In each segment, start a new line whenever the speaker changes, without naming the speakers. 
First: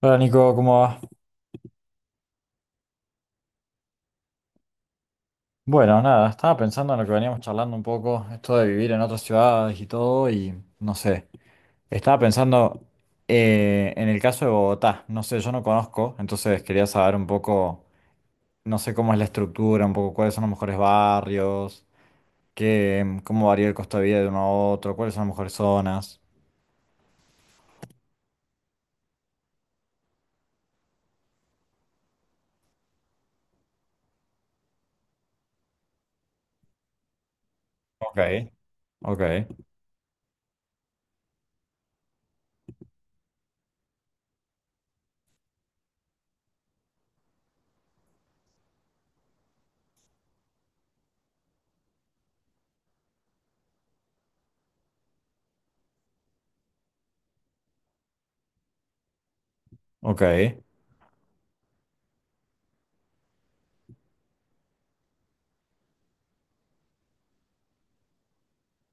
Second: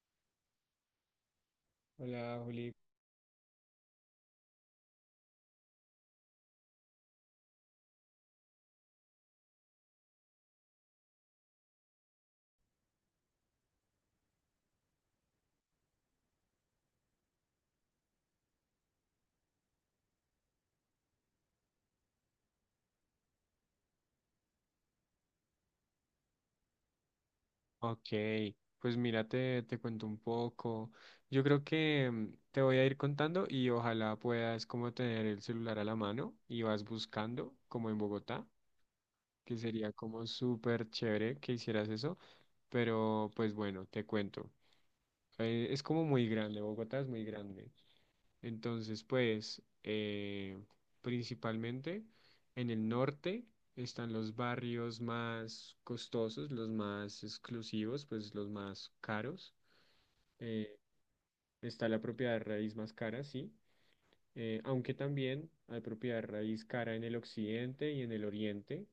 Hola Nico, ¿cómo va?
Hola, Juli.
Bueno, nada, estaba pensando en lo que veníamos charlando un poco, esto de vivir en otras ciudades y todo, y no sé, estaba pensando en el caso de Bogotá, no sé, yo no conozco, entonces quería saber un poco, no sé cómo es la estructura, un poco cuáles son los mejores barrios, qué, cómo varía el costo de vida de uno a otro, cuáles son las mejores zonas.
Ok, pues mira, te cuento un poco. Yo creo que te voy a ir contando y ojalá puedas como tener el celular a la mano y vas buscando, como en
Ok.
Bogotá,
Ok.
que sería como súper chévere que hicieras eso. Pero pues bueno, te cuento. Es como muy grande, Bogotá es muy grande. Entonces, pues, principalmente en el norte están los barrios más costosos, los más exclusivos, pues los más caros.
Ok.
Eh, Está la propiedad de raíz más cara, sí. Aunque también hay propiedad de raíz cara en el occidente y en el oriente.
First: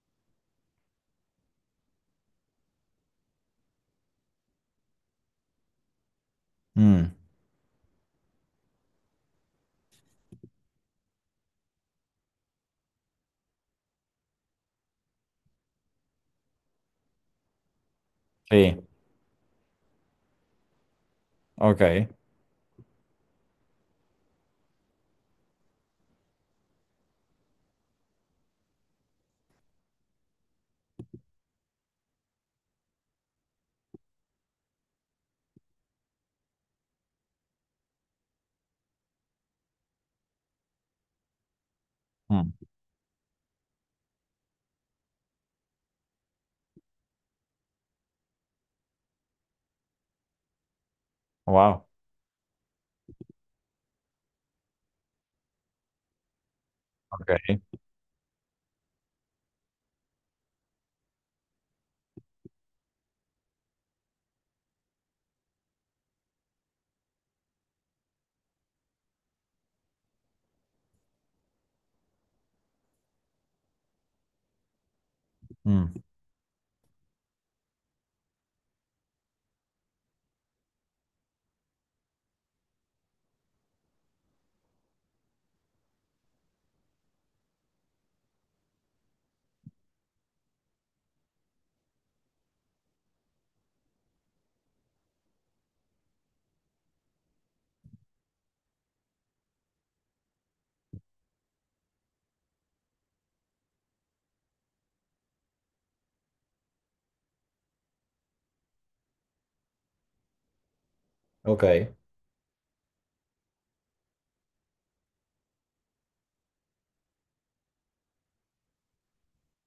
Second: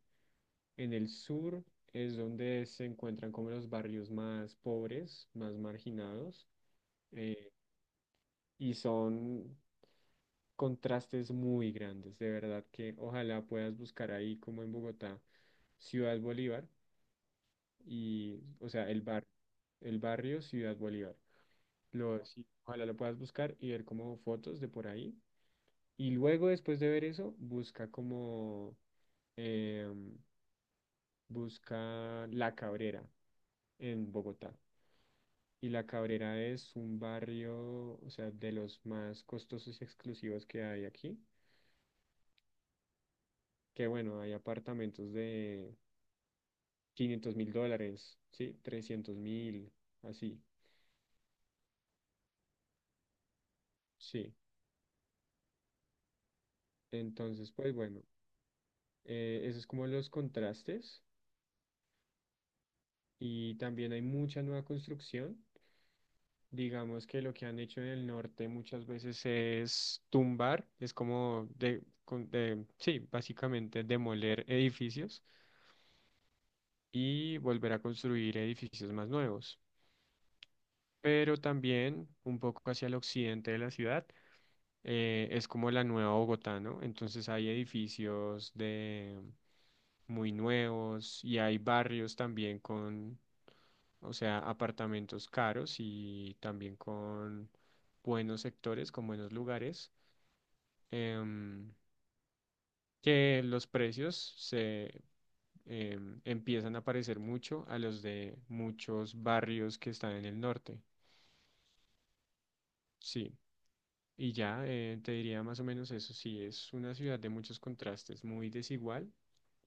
En el sur es donde se encuentran como los barrios más pobres, más marginados.
Mm.
eh, y son contrastes muy grandes. De verdad que ojalá puedas buscar ahí como en Bogotá, Ciudad Bolívar y, o
Sí.
sea, el barrio Ciudad Bolívar.
Ok.
Lo, sí, ojalá lo puedas buscar y ver como fotos de por ahí. Y luego después de ver eso, busca como, em, busca La Cabrera en Bogotá. Y La Cabrera es un barrio, o sea, de los más costosos y exclusivos que hay aquí.
Mm.
Que bueno, hay apartamentos de 500.000 dólares, ¿sí? 300.000, así,
Wow.
sí. Entonces,
Ok.
pues bueno, eso es como los contrastes y también hay mucha nueva construcción. Digamos que lo que han hecho en el norte muchas veces es tumbar, es como sí, básicamente demoler edificios
Mm.
y volver a construir edificios más nuevos. Pero también un poco hacia el occidente de la ciudad. Es como la nueva Bogotá, ¿no? Entonces hay edificios de muy nuevos y hay barrios también con, o sea, apartamentos caros y también con buenos sectores, con buenos lugares, em, que los precios se empiezan a parecer mucho a los de muchos barrios que están en el norte.
Ok.
Sí. Y ya te diría más o menos eso, sí, es una ciudad de muchos contrastes, muy desigual,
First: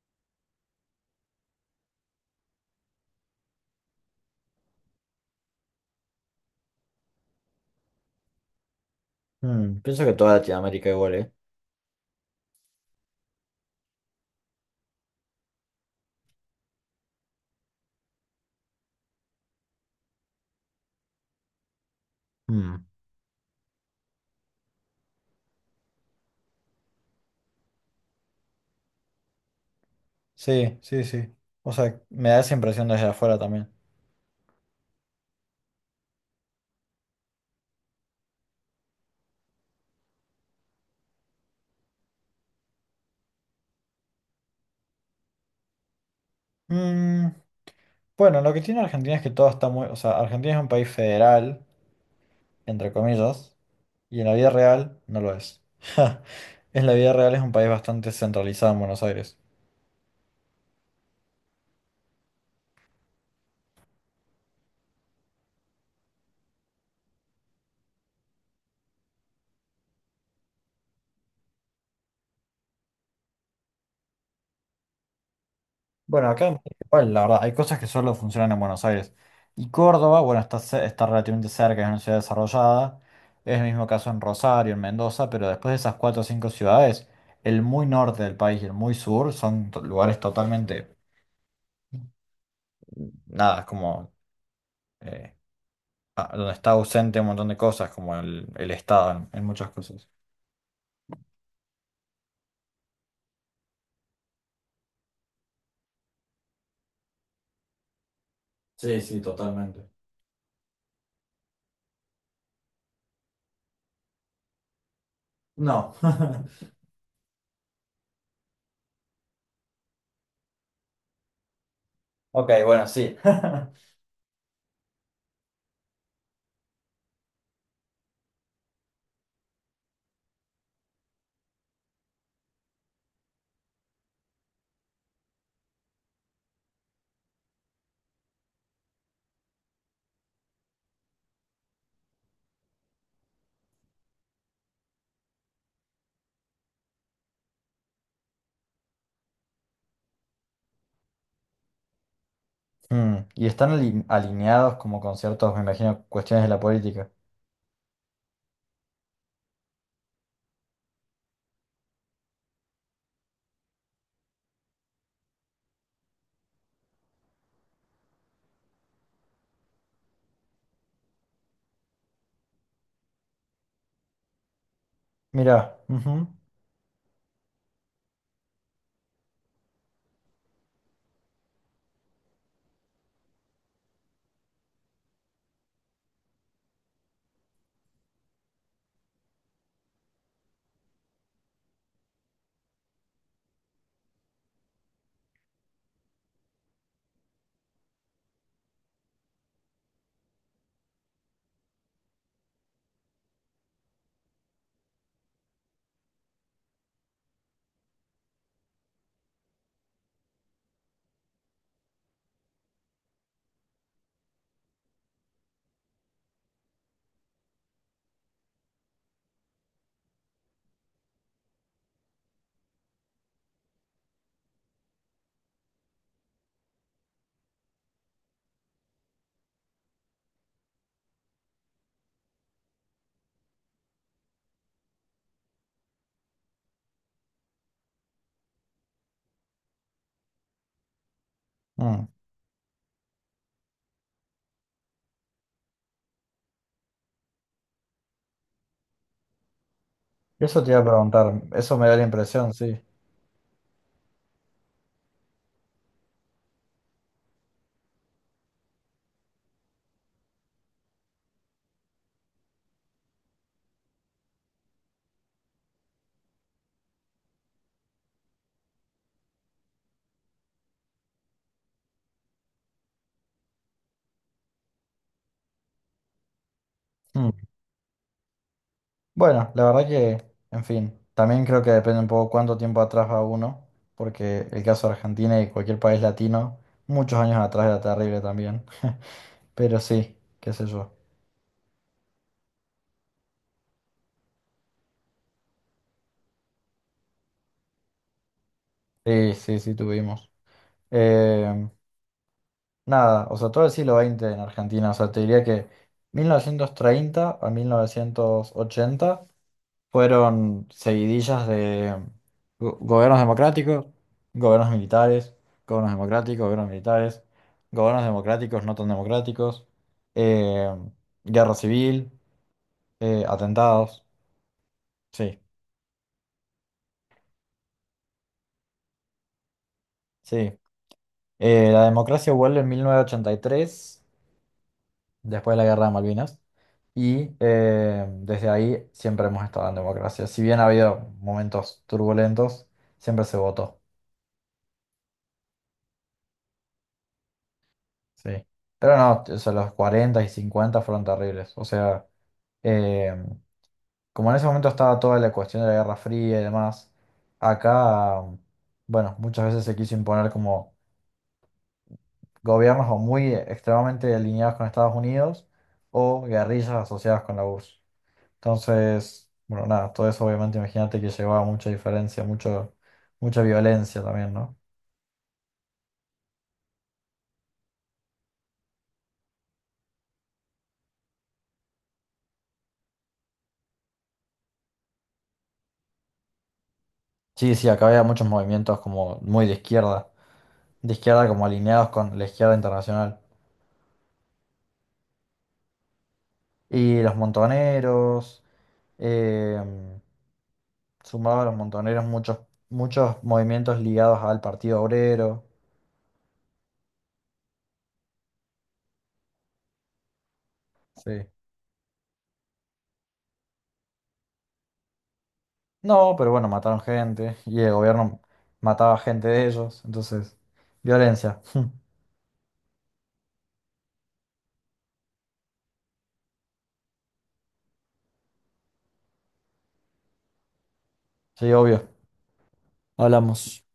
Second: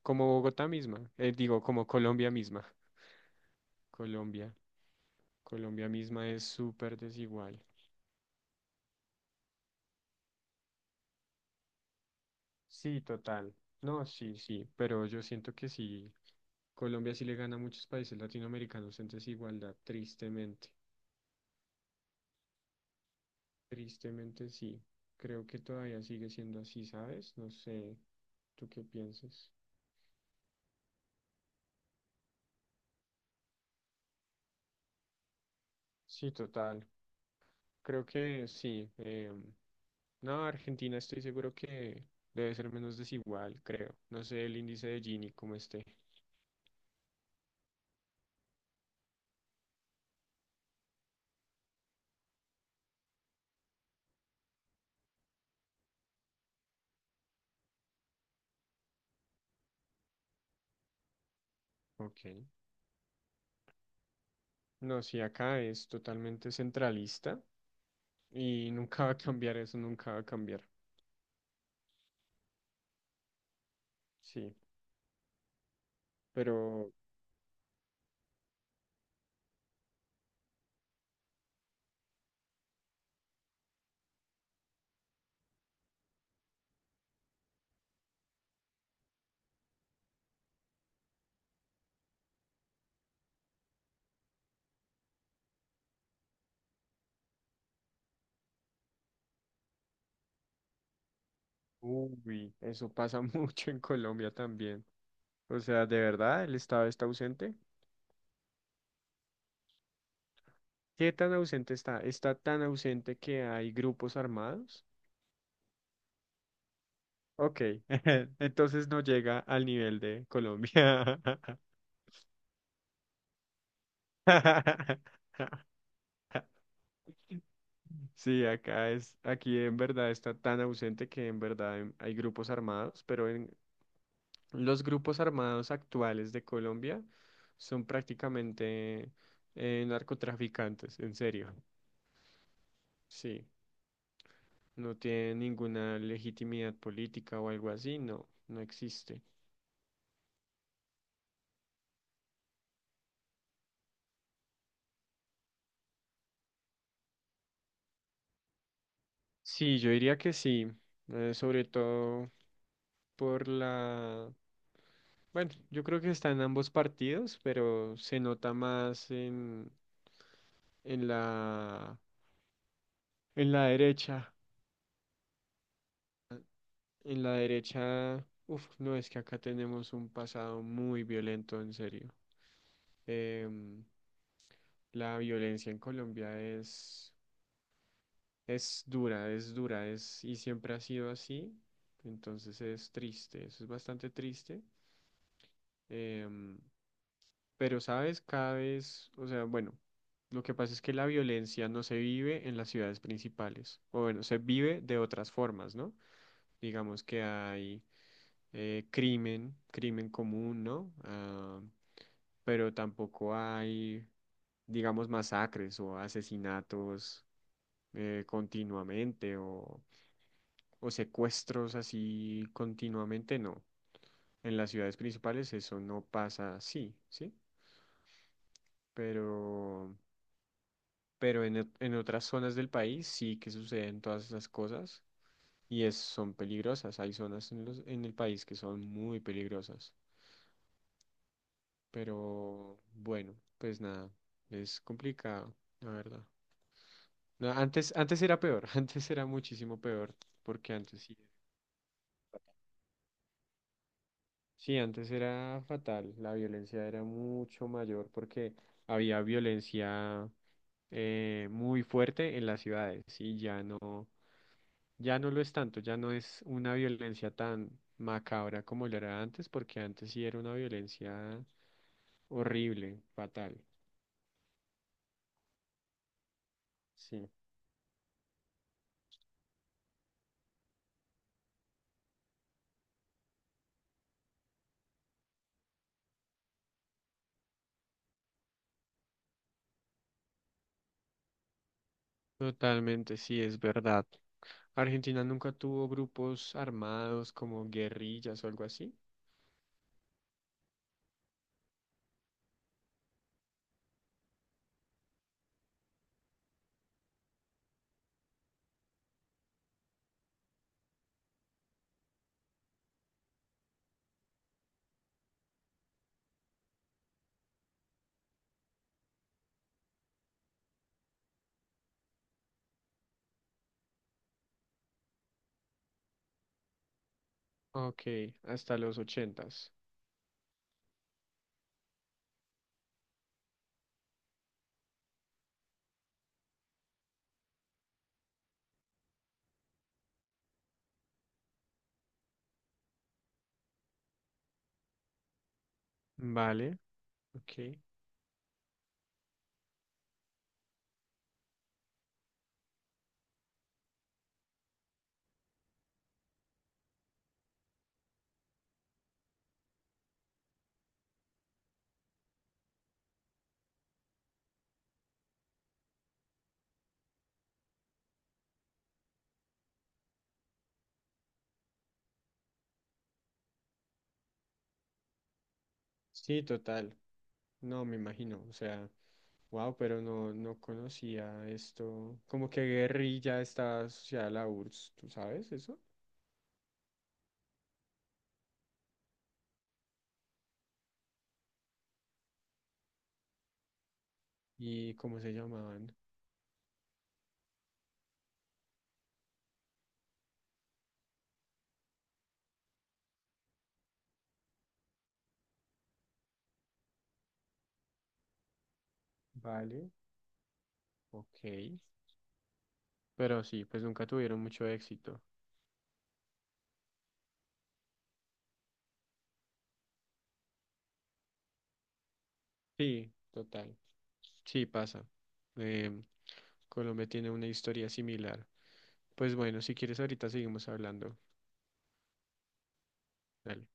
como Bogotá misma, digo, como Colombia misma. Colombia, Colombia misma es súper desigual.
Mm, pienso que toda Latinoamérica igual, ¿eh?
Sí, total. No, sí, sí, pero yo siento que sí, Colombia sí le gana a muchos países latinoamericanos en desigualdad, tristemente.
Mm.
Tristemente sí. Creo que todavía sigue siendo así, ¿sabes? No sé, ¿tú qué piensas?
Sí, sí, sí. O sea, me da esa impresión desde afuera también.
Sí, total. Creo que sí. No, Argentina estoy seguro que debe ser menos desigual, creo. No sé el índice de Gini cómo esté.
Mm, bueno, lo que tiene Argentina es que todo está muy. O sea, Argentina es un país federal, entre comillas, y en la vida real no lo es. En la vida real es un país bastante centralizado en Buenos Aires.
Ok. No, sí, acá es totalmente centralista y nunca va a cambiar eso, nunca va a cambiar. Sí,
Bueno, acá en México
pero,
igual, la verdad, hay cosas que solo funcionan en Buenos Aires. Y Córdoba, bueno, está, está relativamente cerca, es una ciudad desarrollada. Es el mismo caso en Rosario, en Mendoza, pero después de esas cuatro o cinco ciudades, el muy norte del país y el muy sur son lugares totalmente, nada, es como eh, donde está ausente un montón de cosas, como el Estado en muchas cosas.
uy, eso pasa mucho en Colombia también. O sea, de verdad, el Estado está ausente.
Sí, sí, totalmente.
¿Qué tan ausente está? Está tan ausente que hay grupos armados.
No.
Ok, entonces no llega al nivel de Colombia.
Ok, bueno, sí.
Sí, acá es, aquí en verdad está tan ausente que en verdad hay grupos armados, pero en los grupos armados actuales de Colombia son prácticamente narcotraficantes, en serio. Sí, no tienen ninguna legitimidad política o algo así, no, no existe.
Mm, y están alineados como con ciertos, me imagino, cuestiones de la política.
Sí, yo diría que sí, sobre todo por la... Bueno, yo creo que está en ambos partidos, pero se nota más en la, en la derecha,
Mirá, ujú,
en la derecha, uf, no, es que acá tenemos un pasado muy violento, en serio. Em, la violencia en Colombia es dura, y siempre ha sido así, entonces es triste, eso es bastante triste. em, pero, ¿sabes? Cada vez, o sea, bueno, lo que pasa es que la violencia no se vive en las ciudades principales, o bueno, se vive de otras formas, ¿no? Digamos que hay crimen, crimen común, ¿no? Ah, pero tampoco hay, digamos, masacres o asesinatos continuamente o secuestros así continuamente, no. En las ciudades principales eso no pasa así, ¿sí? Pero, pero en otras zonas del país sí que suceden todas esas cosas y son peligrosas. Hay zonas en el país que son muy peligrosas.
mm.
Pero bueno, pues nada, es complicado, la verdad. No, antes, antes era peor, antes era muchísimo peor,
Eso te
porque
iba a
antes sí.
preguntar, eso me da la impresión, sí.
Sí, antes era fatal, la violencia era mucho mayor porque había violencia muy fuerte en las ciudades y ya no, ya no lo es tanto, ya no es una violencia tan macabra como lo era antes, porque antes sí era una violencia horrible, fatal. Sí.
Mm. Bueno, la verdad que, en fin, también creo que depende un poco cuánto tiempo atrás va uno, porque el caso de Argentina y cualquier país latino, muchos años atrás era terrible también, pero sí, qué sé yo.
Totalmente, sí, es verdad. Argentina nunca tuvo grupos armados como guerrillas o algo así.
Sí, sí, sí, tuvimos. Eh, Nada, o sea, todo el siglo XX en Argentina, o sea, te diría que 1930 a 1980 fueron seguidillas de gobiernos democráticos, gobiernos militares, gobiernos democráticos, gobiernos militares, gobiernos democráticos no tan democráticos, eh, guerra civil, atentados. Sí,
Ok, hasta los ochentas.
sí. La democracia vuelve en 1983, después de la guerra de Malvinas, y desde ahí siempre hemos estado en democracia. Si bien ha habido momentos turbulentos, siempre se votó.
Vale, ok.
Sí. Pero no, o sea, los 40 y 50 fueron terribles. O sea, eh, como en ese momento estaba toda la cuestión de la Guerra Fría y demás, acá, bueno, muchas veces se quiso imponer como gobiernos o muy extremadamente alineados con Estados Unidos o guerrillas asociadas con la URSS. Entonces, bueno, nada, todo eso obviamente imagínate que llevaba mucha diferencia, mucho, mucha violencia también, ¿no?
Sí, total. No, me imagino. O sea, wow, pero no, no conocía esto. Como que guerrilla está asociada a la URSS, ¿tú sabes eso?
Sí, sí, acá había muchos movimientos como muy de izquierda como alineados con la izquierda internacional.
¿Y cómo se llamaban?
Y los montoneros, eh, sumado a los montoneros muchos, muchos movimientos ligados al Partido Obrero.
Vale,
Sí.
ok. Pero sí, pues nunca tuvieron mucho éxito.
No, pero bueno, mataron gente y el gobierno mataba gente de ellos, entonces, violencia.
Sí, total. Sí, pasa. Em, Colombia tiene una historia similar. Pues bueno, si quieres ahorita seguimos hablando.
Sí, obvio. Hablamos.
Dale.